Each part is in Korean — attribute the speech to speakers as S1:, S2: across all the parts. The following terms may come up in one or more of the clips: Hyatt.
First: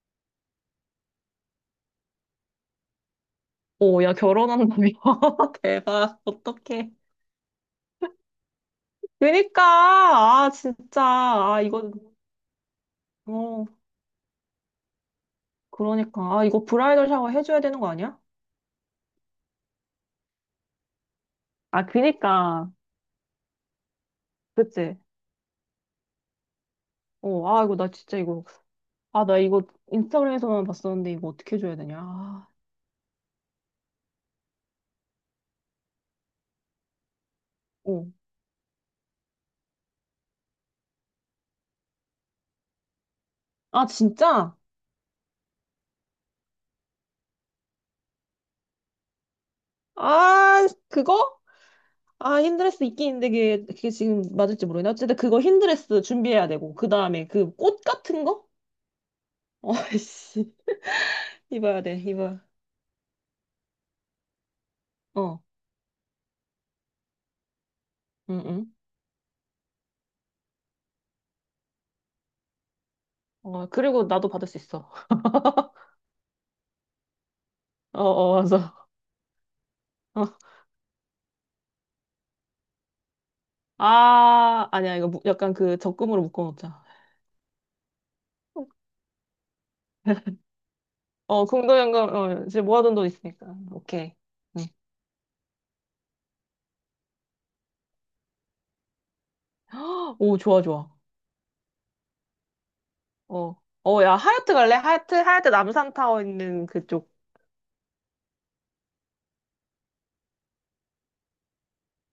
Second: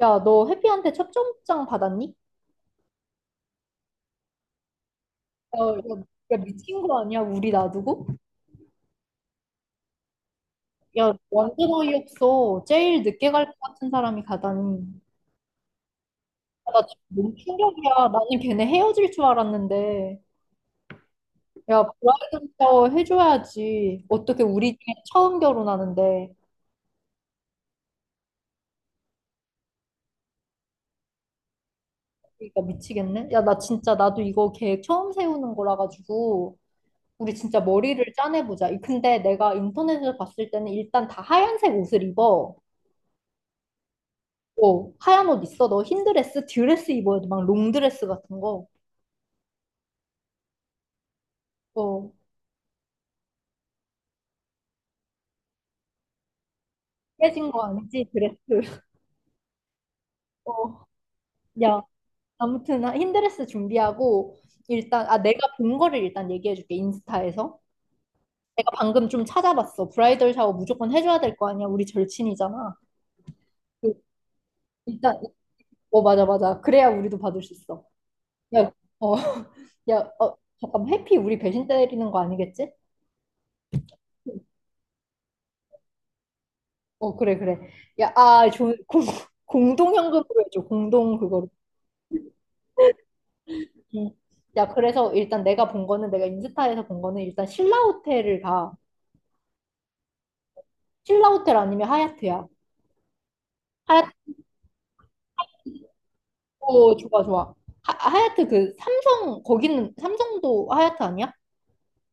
S1: 야, 너 해피한테 첫점장 받았니?
S2: 오, 야, 결혼한다며.
S1: 야, 야,
S2: 대박.
S1: 야, 미친
S2: 어떡해.
S1: 거 아니야? 우리 놔두고?
S2: 그니까, 진짜.
S1: 야, 완전 어이없어. 제일 늦게 갈 것
S2: 어,
S1: 같은 사람이 가다니.
S2: 그러니까. 아, 이거
S1: 야, 나 지금
S2: 브라이덜 샤워
S1: 너무
S2: 해줘야 되는 거
S1: 충격이야.
S2: 아니야?
S1: 나는 걔네 헤어질 줄 알았는데. 야,
S2: 아,
S1: 브라이덜
S2: 그니까.
S1: 샤워 해줘야지. 어떻게 우리 중에
S2: 그치?
S1: 처음 결혼하는데.
S2: 이거 나 진짜 이거. 아, 나 이거 인스타그램에서만 봤었는데 이거 어떻게 해줘야 되냐. 아,
S1: 그러니까 미치겠네. 야, 나 진짜 나도 이거 계획 처음 세우는 거라 가지고. 우리 진짜 머리를
S2: 어.
S1: 짜내보자. 근데 내가 인터넷에서 봤을 때는 일단 다 하얀색 옷을 입어.
S2: 아, 진짜?
S1: 어, 하얀 옷 있어. 너 흰 드레스 입어야 돼. 막 롱드레스 같은 거.
S2: 아, 그거?
S1: 어,
S2: 아, 흰드레스 있긴 있는데 그게 지금 맞을지 모르겠네. 어쨌든 그거 흰드레스 준비해야 되고. 그 다음에
S1: 깨진
S2: 그
S1: 거
S2: 꽃
S1: 아니지?
S2: 같은
S1: 드레스.
S2: 거? 어, 씨.
S1: 어, 야,
S2: 입어야 돼, 입어.
S1: 아무튼 나 흰 드레스 준비하고 일단 아 내가
S2: 어,
S1: 본 거를 일단 얘기해 줄게. 인스타에서.
S2: 응,
S1: 내가
S2: 응.
S1: 방금 좀 찾아봤어. 브라이덜 샤워 무조건 해줘야 될 거 아니야. 우리 절친이잖아.
S2: 어,
S1: 그,
S2: 그리고 나도 받을 수 있어.
S1: 일단 어 맞아 맞아. 그래야 우리도 받을 수 있어.
S2: 어, 어,
S1: 야,
S2: 맞아.
S1: 어, 야, 어,
S2: 어.
S1: 잠깐 해피 우리 배신 때리는 거 아니겠지?
S2: 아, 아니야. 약간 그 적금으로 묶어놓자.
S1: 어 그래 그래. 야, 아, 공동현금으로 해줘. 공동
S2: 어,
S1: 그거.
S2: 공동연금, 어, 이제 모아둔 돈 있으니까.
S1: 음.
S2: 오케이. 네.
S1: 야, 그래서 일단 내가 본 거는 내가 인스타에서 본 거는 일단 신라 호텔을 가.
S2: 오, 좋아, 좋아.
S1: 신라 호텔 아니면 하얏트야.
S2: 어. 어, 야,
S1: 하얏트
S2: 하얏트 갈래? 하얏트 남산타워 있는
S1: 오,
S2: 그쪽.
S1: 좋아 좋아. 하얏트 그 삼성 거기는 삼성도 하얏트 아니야?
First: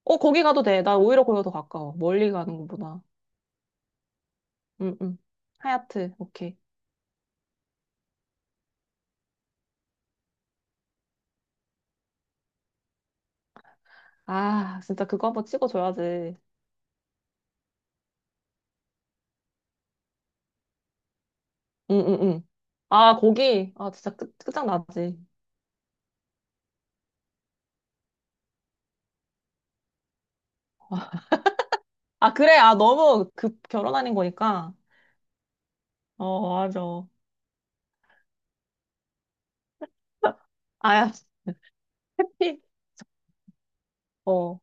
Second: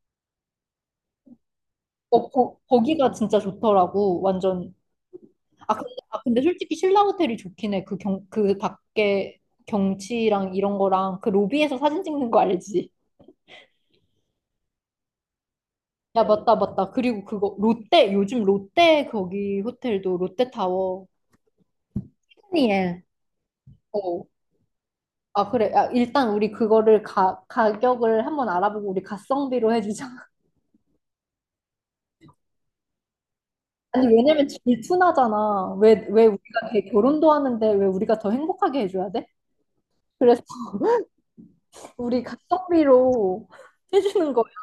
S2: 어, 거기 가도 돼. 나 오히려 거기가 더 가까워.
S1: 어,
S2: 멀리 가는 것보다.
S1: 거기가 진짜 좋더라고. 완전
S2: 응, 응.
S1: 아 근데,
S2: 하얏트,
S1: 아, 근데
S2: 오케이.
S1: 솔직히 신라 호텔이 좋긴 해. 그 밖에 경치랑 이런 거랑 그 로비에서 사진 찍는 거 알지?
S2: 아, 진짜 그거 한번 찍어줘야지.
S1: 야,
S2: 응,
S1: 맞다, 맞다. 그리고 그거, 롯데, 요즘 롯데 거기 호텔도 롯데타워.
S2: 응, 응.
S1: 푸니엘.
S2: 아, 거기. 아, 진짜
S1: 어,
S2: 끝, 끝장나지.
S1: 아, 그래. 아, 일단 우리 그거를 가격을 한번 알아보고 우리 가성비로 해주자.
S2: 아, 그래. 아, 너무 급
S1: 아니,
S2: 결혼하는
S1: 왜냐면
S2: 거니까.
S1: 질투나잖아. 왜
S2: 어,
S1: 우리가 걔
S2: 맞아.
S1: 결혼도 하는데 왜 우리가 더 행복하게 해줘야 돼? 그래서
S2: 아야,
S1: 우리
S2: 해피.
S1: 가성비로 해주는 거야.
S2: 어.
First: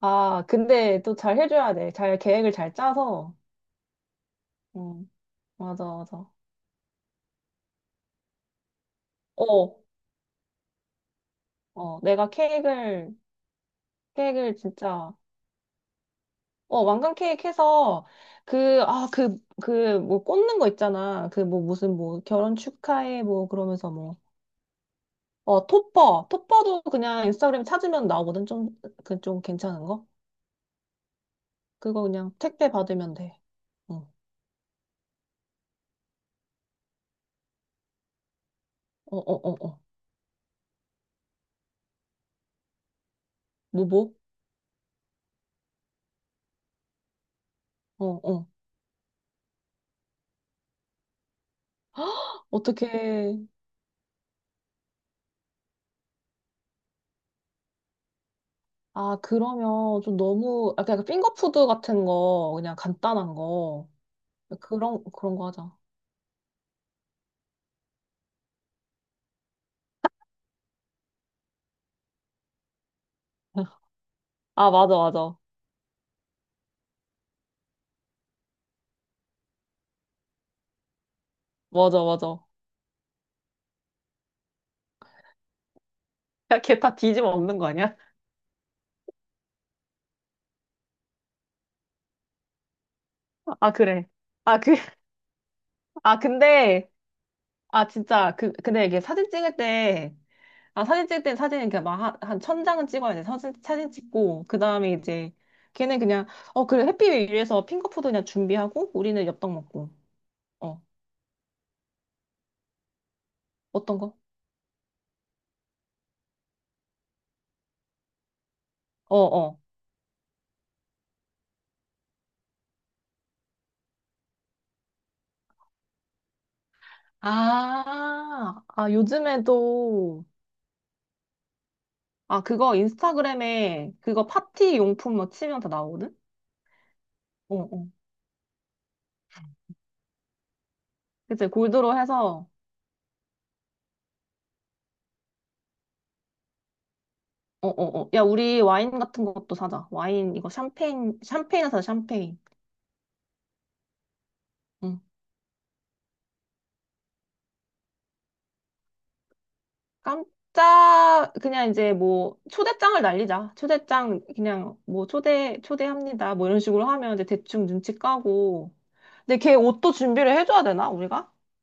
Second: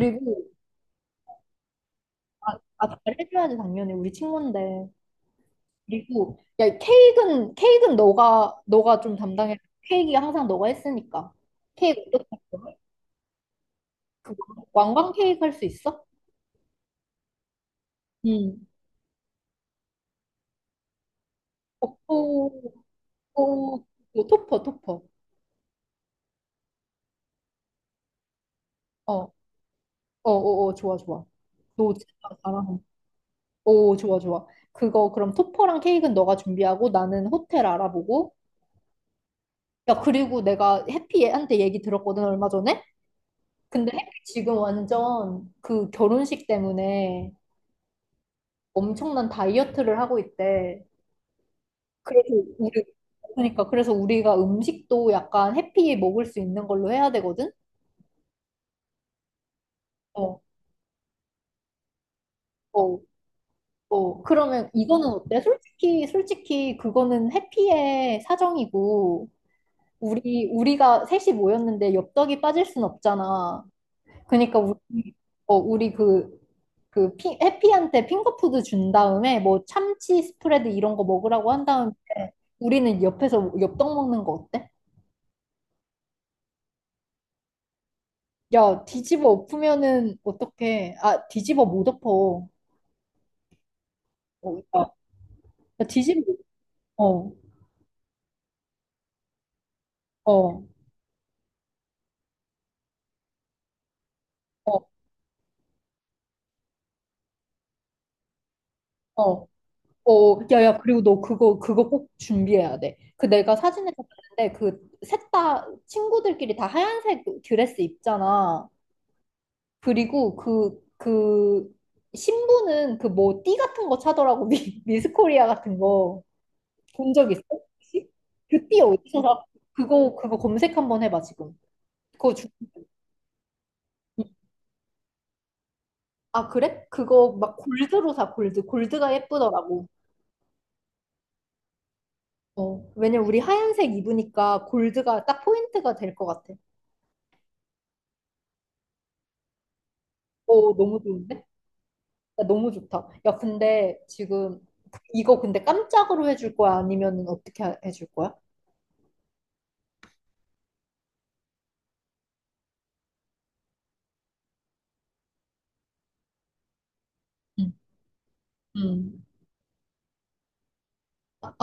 S2: 아, 근데 또 잘 해줘야 돼. 잘 계획을
S1: 아,
S2: 잘
S1: 아,
S2: 짜서.
S1: 잘해줘야지, 당연히. 우리 친구인데.
S2: 응, 맞아, 맞아.
S1: 그리고, 야, 케이크는 너가 좀 담당해.
S2: 어,
S1: 케이크 항상 너가 했으니까. 케이크
S2: 어,
S1: 어떻게
S2: 내가
S1: 할 거야?
S2: 케이크를
S1: 그거 왕관
S2: 진짜,
S1: 케이크 할 수 있어?
S2: 어, 왕관 케이크 해서,
S1: 응. 음.
S2: 꽂는 거 있잖아.
S1: 어,
S2: 결혼
S1: 오,
S2: 축하해, 뭐, 그러면서 뭐.
S1: 오, 토퍼, 토퍼.
S2: 어, 톱버. 톱버도 그냥 인스타그램 찾으면 나오거든. 좀,
S1: 어,
S2: 그,
S1: 어,
S2: 좀 괜찮은 거?
S1: 어, 어, 좋아, 좋아. 너
S2: 그거
S1: 진짜
S2: 그냥 택배
S1: 잘하네.
S2: 받으면 돼.
S1: 오,
S2: 어,
S1: 좋아, 좋아. 그거, 그럼 토퍼랑 케이크는 너가 준비하고 나는 호텔 알아보고.
S2: 어, 어, 어, 어.
S1: 야, 그리고 내가 해피한테 얘기 들었거든, 얼마 전에?
S2: 뭐,
S1: 근데
S2: 뭐?
S1: 해피 지금 완전 그 결혼식 때문에
S2: 어, 어.
S1: 엄청난 다이어트를 하고 있대. 그래서 우리,
S2: 어떻게,
S1: 그러니까, 그래서 우리가 음식도 약간 해피 먹을 수 있는 걸로 해야 되거든?
S2: 아, 그러면 좀
S1: 어,
S2: 너무, 약간 핑거푸드 같은 거, 그냥
S1: 어.
S2: 간단한 거.
S1: 어, 그러면
S2: 그런,
S1: 이거는
S2: 그런
S1: 어때?
S2: 거 하자.
S1: 솔직히 그거는 해피의 사정이고, 우리가 셋이 모였는데 엽떡이 빠질 순 없잖아. 그러니까
S2: 아, 맞아,
S1: 우리,
S2: 맞아.
S1: 어, 우리 그, 해피한테 핑거푸드 준 다음에 뭐 참치 스프레드 이런 거 먹으라고 한 다음에
S2: 맞아, 맞아.
S1: 우리는 옆에서 엽떡 먹는 거 어때?
S2: 야, 걔 다 뒤집어 엎는 거 아니야?
S1: 야, 뒤집어 엎으면은 어떡해. 아, 뒤집어 못 엎어.
S2: 아, 그래.
S1: 어,
S2: 아, 그,
S1: 야, 야,
S2: 아,
S1: 뒤집어,
S2: 근데,
S1: 어,
S2: 아, 진짜, 그, 근데 이게 사진 찍을 때,
S1: 어,
S2: 아, 사진 찍을 때 사진은 그냥 막 한 천 장은 찍어야 돼. 사진 찍고, 그
S1: 어,
S2: 다음에 이제, 걔는 그냥, 어, 그래, 햇빛 위에서 핑거푸드 그냥 준비하고, 우리는
S1: 어.
S2: 엽떡 먹고.
S1: 어, 야, 야,
S2: 어,
S1: 그리고 너 그거, 그거 꼭 준비해야 돼. 그 내가 사진에서
S2: 어떤 거?
S1: 봤는데, 그, 셋 다 친구들끼리 다 하얀색 드레스 입잖아.
S2: 어, 어.
S1: 그리고 그, 그, 신부는 그 뭐, 띠 같은 거 차더라고. 미스 코리아 같은 거. 본 적 있어? 혹시? 그 띠 어디서 사? 그거,
S2: 요즘에도,
S1: 그거 검색 한번 해봐, 지금. 그거
S2: 아,
S1: 주...
S2: 그거 인스타그램에 그거 파티 용품 뭐 치면 다 나오거든?
S1: 아, 그래? 그거 막
S2: 어, 어.
S1: 골드로 사, 골드. 골드가 예쁘더라고.
S2: 그치, 골드로 해서,
S1: 어, 왜냐면 우리 하얀색 입으니까 골드가 딱 포인트가 될 것 같아.
S2: 어, 어, 어. 야, 우리 와인 같은 것도 사자.
S1: 오, 너무 좋은데?
S2: 샴페인을 사자, 샴페인.
S1: 야, 너무 좋다. 야, 근데 지금
S2: 응.
S1: 이거 근데 깜짝으로 해줄 거야? 아니면 해줄 거야?
S2: 깜짝, 그냥 이제 뭐, 초대장을 날리자. 초대장, 그냥 뭐, 초대, 초대합니다. 뭐 이런 식으로 하면 이제 대충
S1: 응.
S2: 눈치 까고.
S1: 음.
S2: 근데 걔 옷도 준비를 해줘야 되나, 우리가?
S1: 아,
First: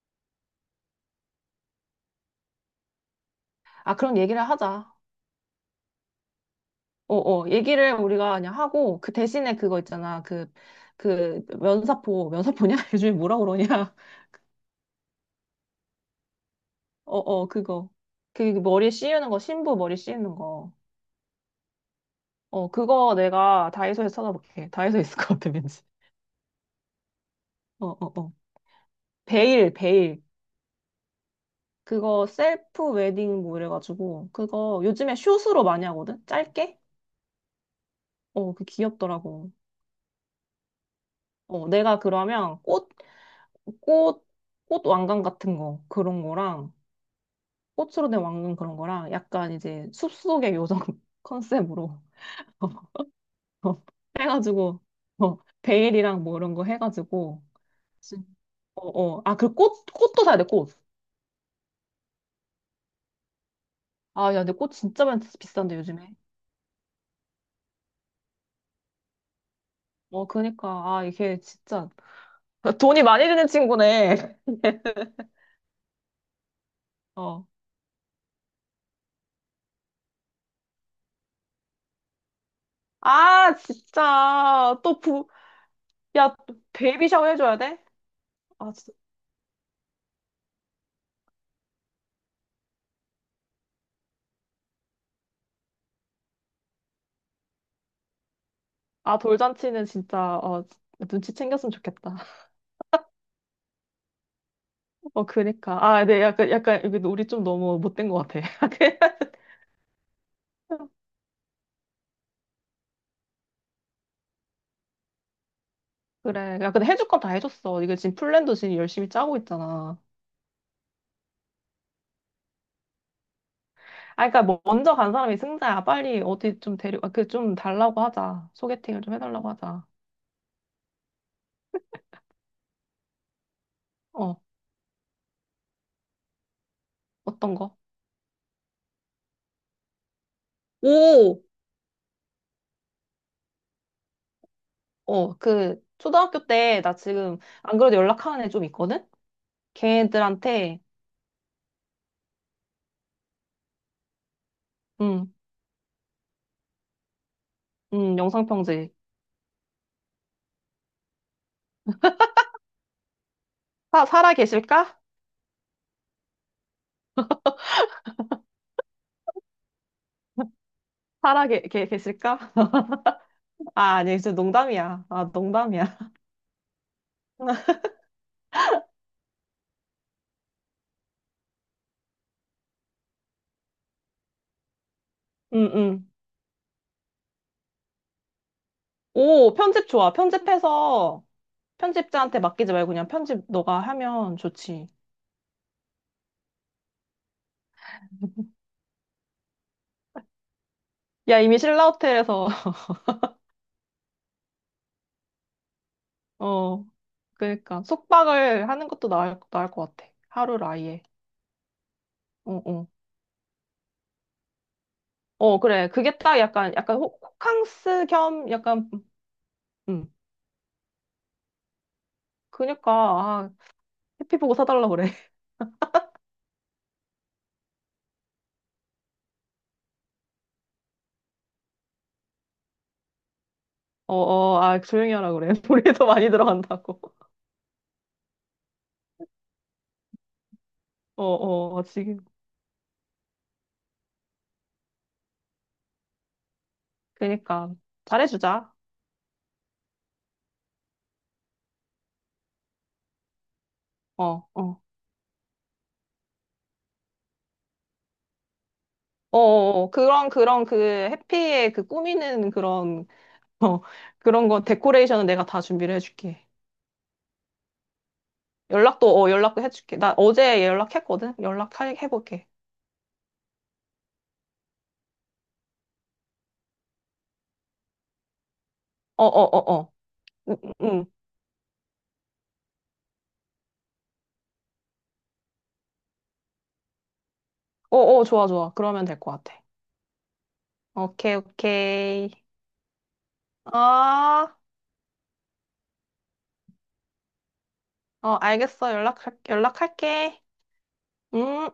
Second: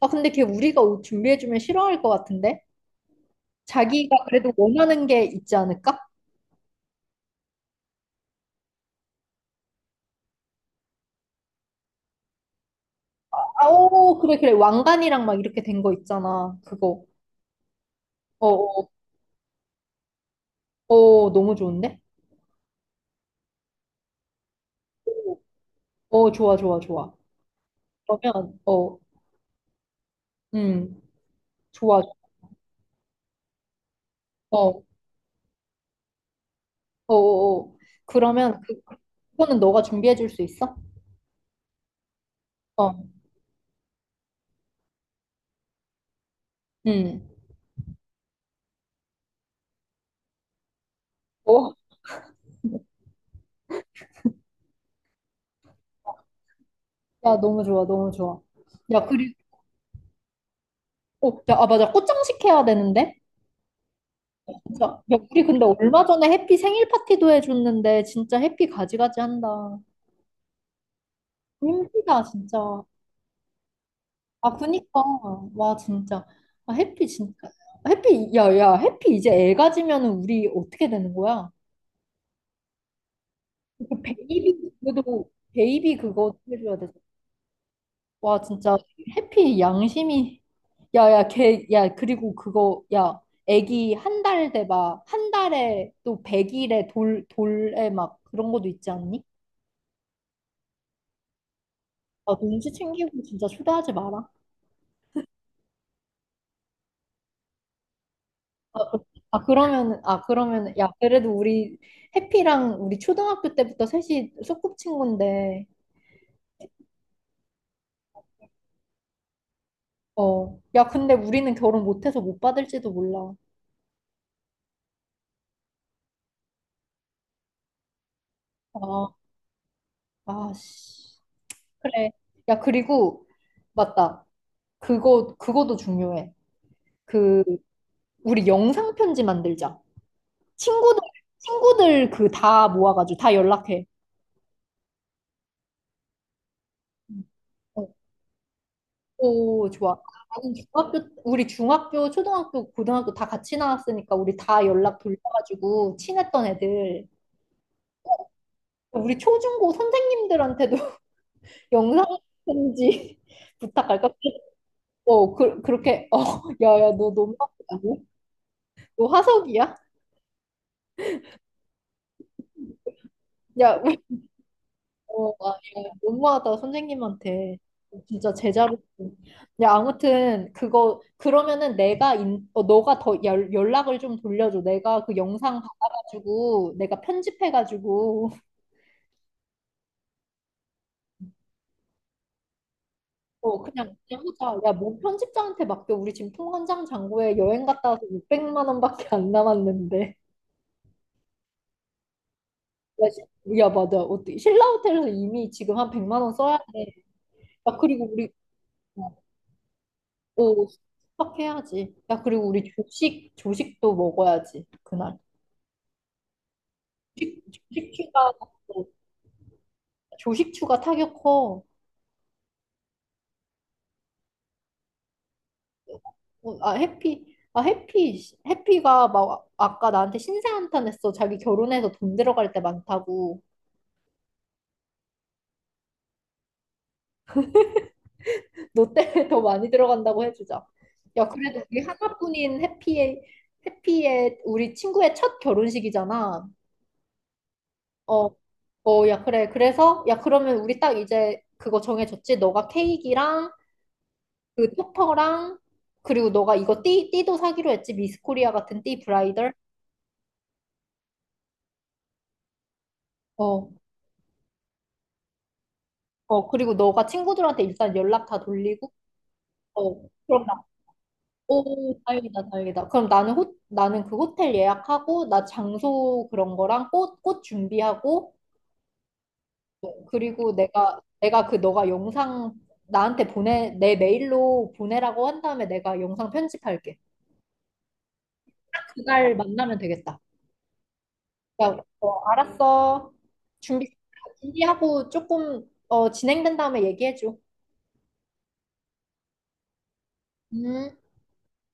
S1: 아, 근데 걔 우리가 옷 준비해주면 싫어할 것 같은데?
S2: 아,
S1: 자기가
S2: 그런 얘기를
S1: 그래도
S2: 하자.
S1: 원하는 게 있지 않을까?
S2: 어어 얘기를 우리가 그냥 하고 그 대신에 그거 있잖아 그 면사포냐 요즘에 뭐라
S1: 아,
S2: 그러냐
S1: 오, 그래, 그래. 왕관이랑 막 이렇게 된 거 있잖아. 그거.
S2: 어어 그거 그
S1: 어, 어,
S2: 머리에 씌우는 거 신부 머리 씌우는 거
S1: 어, 너무 좋은데?
S2: 어 그거 내가 다이소에서 찾아볼게. 다이소에 있을 것 같아 왠지.
S1: 어, 좋아, 좋아, 좋아.
S2: 어어어
S1: 그러면, 어,
S2: 베일 베일.
S1: 음, 좋아.
S2: 그거 셀프 웨딩 뭐 이래가지고
S1: 어,
S2: 그거
S1: 어,
S2: 요즘에 숏으로 많이 하거든, 짧게.
S1: 어, 어.
S2: 어
S1: 그러면
S2: 그
S1: 그,
S2: 귀엽더라고.
S1: 그거는 너가 준비해줄 수 있어?
S2: 어 내가 그러면 꽃,
S1: 어,
S2: 꽃, 꽃 왕관 같은 거 그런 거랑
S1: 음.
S2: 꽃으로 된 왕관 그런 거랑 약간 이제 숲속의 요정
S1: 어,
S2: 컨셉으로 해가지고 어, 베일이랑 뭐 이런 거
S1: 야,
S2: 해가지고.
S1: 너무 좋아, 너무 좋아. 야,
S2: 어어
S1: 그리고,
S2: 아 그 꽃 꽃도 사야 돼 꽃.
S1: 어, 야, 아, 맞아. 꽃장식 해야 되는데?
S2: 아 야 근데 꽃
S1: 진짜.
S2: 진짜
S1: 야,
S2: 많이
S1: 우리 근데
S2: 비싼데
S1: 얼마
S2: 요즘에.
S1: 전에 해피 생일 파티도 해줬는데, 진짜 해피 가지가지 한다.
S2: 어 그니까 아 이게 진짜
S1: 힘들다, 진짜.
S2: 돈이 많이 드는 친구네.
S1: 아, 그니까. 와, 진짜. 아, 해피, 진짜.
S2: 어.
S1: 해피, 야, 야, 해피 이제 애 가지면은 우리 어떻게 되는 거야?
S2: 아
S1: 그 베이비,
S2: 진짜 또 부
S1: 그래도 베이비 그거
S2: 야
S1: 해줘야 돼.
S2: 베이비 샤워 해줘야 돼?
S1: 와,
S2: 아
S1: 진짜
S2: 진짜.
S1: 해피 양심이. 야, 야, 걔, 야, 그리고 그거, 야, 애기 한 달 돼 막, 한 달에 또 100일에 돌에 막 그런 것도 있지
S2: 아
S1: 않니?
S2: 돌잔치는 진짜 어 눈치 챙겼으면 좋겠다.
S1: 아, 눈치 챙기고 진짜 초대하지 마라.
S2: 어, 그니까. 아, 네, 약간, 이게 우리 좀 너무 못된 것 같아.
S1: 아, 아 그러면, 아, 그러면, 야, 그래도 우리 해피랑 우리 초등학교 때부터 셋이 소꿉친구인데,
S2: 그래. 야, 근데 해줄 건 다 해줬어. 이거 지금 플랜도 지금 열심히 짜고 있잖아.
S1: 어, 야, 근데 우리는 결혼 못해서 못 받을지도 몰라.
S2: 아, 그니까, 먼저 간 사람이 승자야. 빨리 어디 좀 데리고, 아, 그 좀 달라고 하자. 소개팅을
S1: 아,
S2: 좀 해달라고 하자.
S1: 아, 씨. 그래. 야, 그리고, 맞다.
S2: 어,
S1: 그거도 중요해. 그,
S2: 어떤 거?
S1: 우리 영상 편지 만들자. 친구들,
S2: 오!
S1: 친구들 그 다 모아가지고 다 연락해.
S2: 어, 그, 초등학교 때, 나 지금, 안
S1: 어,
S2: 그래도 연락하는 애 좀 있거든?
S1: 오, 좋아. 나는
S2: 걔들한테,
S1: 중학교, 우리 중학교, 초등학교, 고등학교 다 같이 나왔으니까 우리 다 연락
S2: 음,
S1: 돌려가지고 친했던 애들.
S2: 영상편지.
S1: 우리 초중고 선생님들한테도 영상 편지 부탁할까?
S2: 살아 계실까?
S1: 어, 그, 그렇게, 어, 야, 야, 너 너무 나쁘다고? 너 화석이야?
S2: 계실까?
S1: 야,
S2: 아, 아니, 진짜 농담이야.
S1: 어,
S2: 아,
S1: 아, 예.
S2: 농담이야.
S1: 너무하다, 선생님한테. 진짜 제자로. 야, 아무튼, 그거, 그러면은 너가 더 연락을 좀 돌려줘. 내가 그 영상
S2: 응, 응.
S1: 받아가지고, 내가 편집해가지고,
S2: 오, 편집 좋아. 편집해서 편집자한테 맡기지 말고 그냥 편집
S1: 어,
S2: 너가
S1: 그냥
S2: 하면
S1: 하자. 야,
S2: 좋지.
S1: 뭐 편집자한테 맡겨. 우리 지금 통관장 잔고에 여행 갔다 와서 600만 원밖에 안 남았는데.
S2: 야, 이미 신라호텔에서,
S1: 야, 맞아. 어떻게, 신라 호텔에서 이미 지금 한 100만 원 써야
S2: 어,
S1: 돼. 야,
S2: 그러니까
S1: 그리고 우리,
S2: 숙박을 하는 것도
S1: 어,
S2: 나을 것 같아. 하루를
S1: 오,
S2: 아예.
S1: 숙박해야지. 야, 그리고 우리
S2: 어, 어.
S1: 조식, 조식도 먹어야지, 그날.
S2: 어, 그래. 그게 딱 약간, 약간
S1: 조식
S2: 호캉스
S1: 추가,
S2: 겸 약간, 음.
S1: 조식 추가 타격 커.
S2: 그니까, 아, 해피 보고 사달라 그래.
S1: 어, 아, 해피. 아, 해피. 해피가 막 아까 나한테 신세 한탄했어. 자기 결혼해서 돈 들어갈 때 많다고.
S2: 어, 어, 아, 조용히 하라 그래. 우리도 많이 들어간다고.
S1: 너 때문에 더 많이 들어간다고 해주자.
S2: 어,
S1: 야, 그래도 우리
S2: 어, 지금.
S1: 하나뿐인 해피의, 해피의 우리 친구의 첫 결혼식이잖아.
S2: 그니까.
S1: 어,
S2: 잘해주자.
S1: 어, 야, 그래. 그래서, 야, 그러면 우리 딱 이제 그거 정해졌지? 너가 케이크랑
S2: 어,
S1: 그
S2: 어.
S1: 토퍼랑 그리고 너가 이거 띠 띠도 사기로 했지. 미스코리아 같은 띠
S2: 어,
S1: 브라이덜
S2: 어, 어. 그런, 그런 그 해피의 그 꾸미는 그런, 어,
S1: 어
S2: 그런 거, 데코레이션은 내가 다 준비를 해줄게.
S1: 어 그리고 너가 친구들한테 일단 연락 다 돌리고
S2: 연락도, 어, 연락도 해줄게.
S1: 어
S2: 나
S1: 그럼
S2: 어제 연락했거든?
S1: 나오
S2: 연락해볼게.
S1: 다행이다 다행이다. 그럼 나는 호 나는 그 호텔 예약하고 나 장소 그런 거랑 꽃 준비하고
S2: 어, 어, 어, 어.
S1: 그리고
S2: 응, 응. 응.
S1: 내가 그 너가 영상 나한테 보내 내 메일로 보내라고 한 다음에 내가 영상 편집할게.
S2: 어, 어, 좋아, 좋아. 그러면 될 것
S1: 그날
S2: 같아.
S1: 만나면 되겠다.
S2: 오케이,
S1: 그러니까 어,
S2: 오케이.
S1: 알았어.
S2: 어,
S1: 준비,
S2: 어,
S1: 준비하고 조금, 어, 진행된 다음에 얘기해줘.
S2: 알겠어. 연락, 연락할게.
S1: 음.
S2: 음.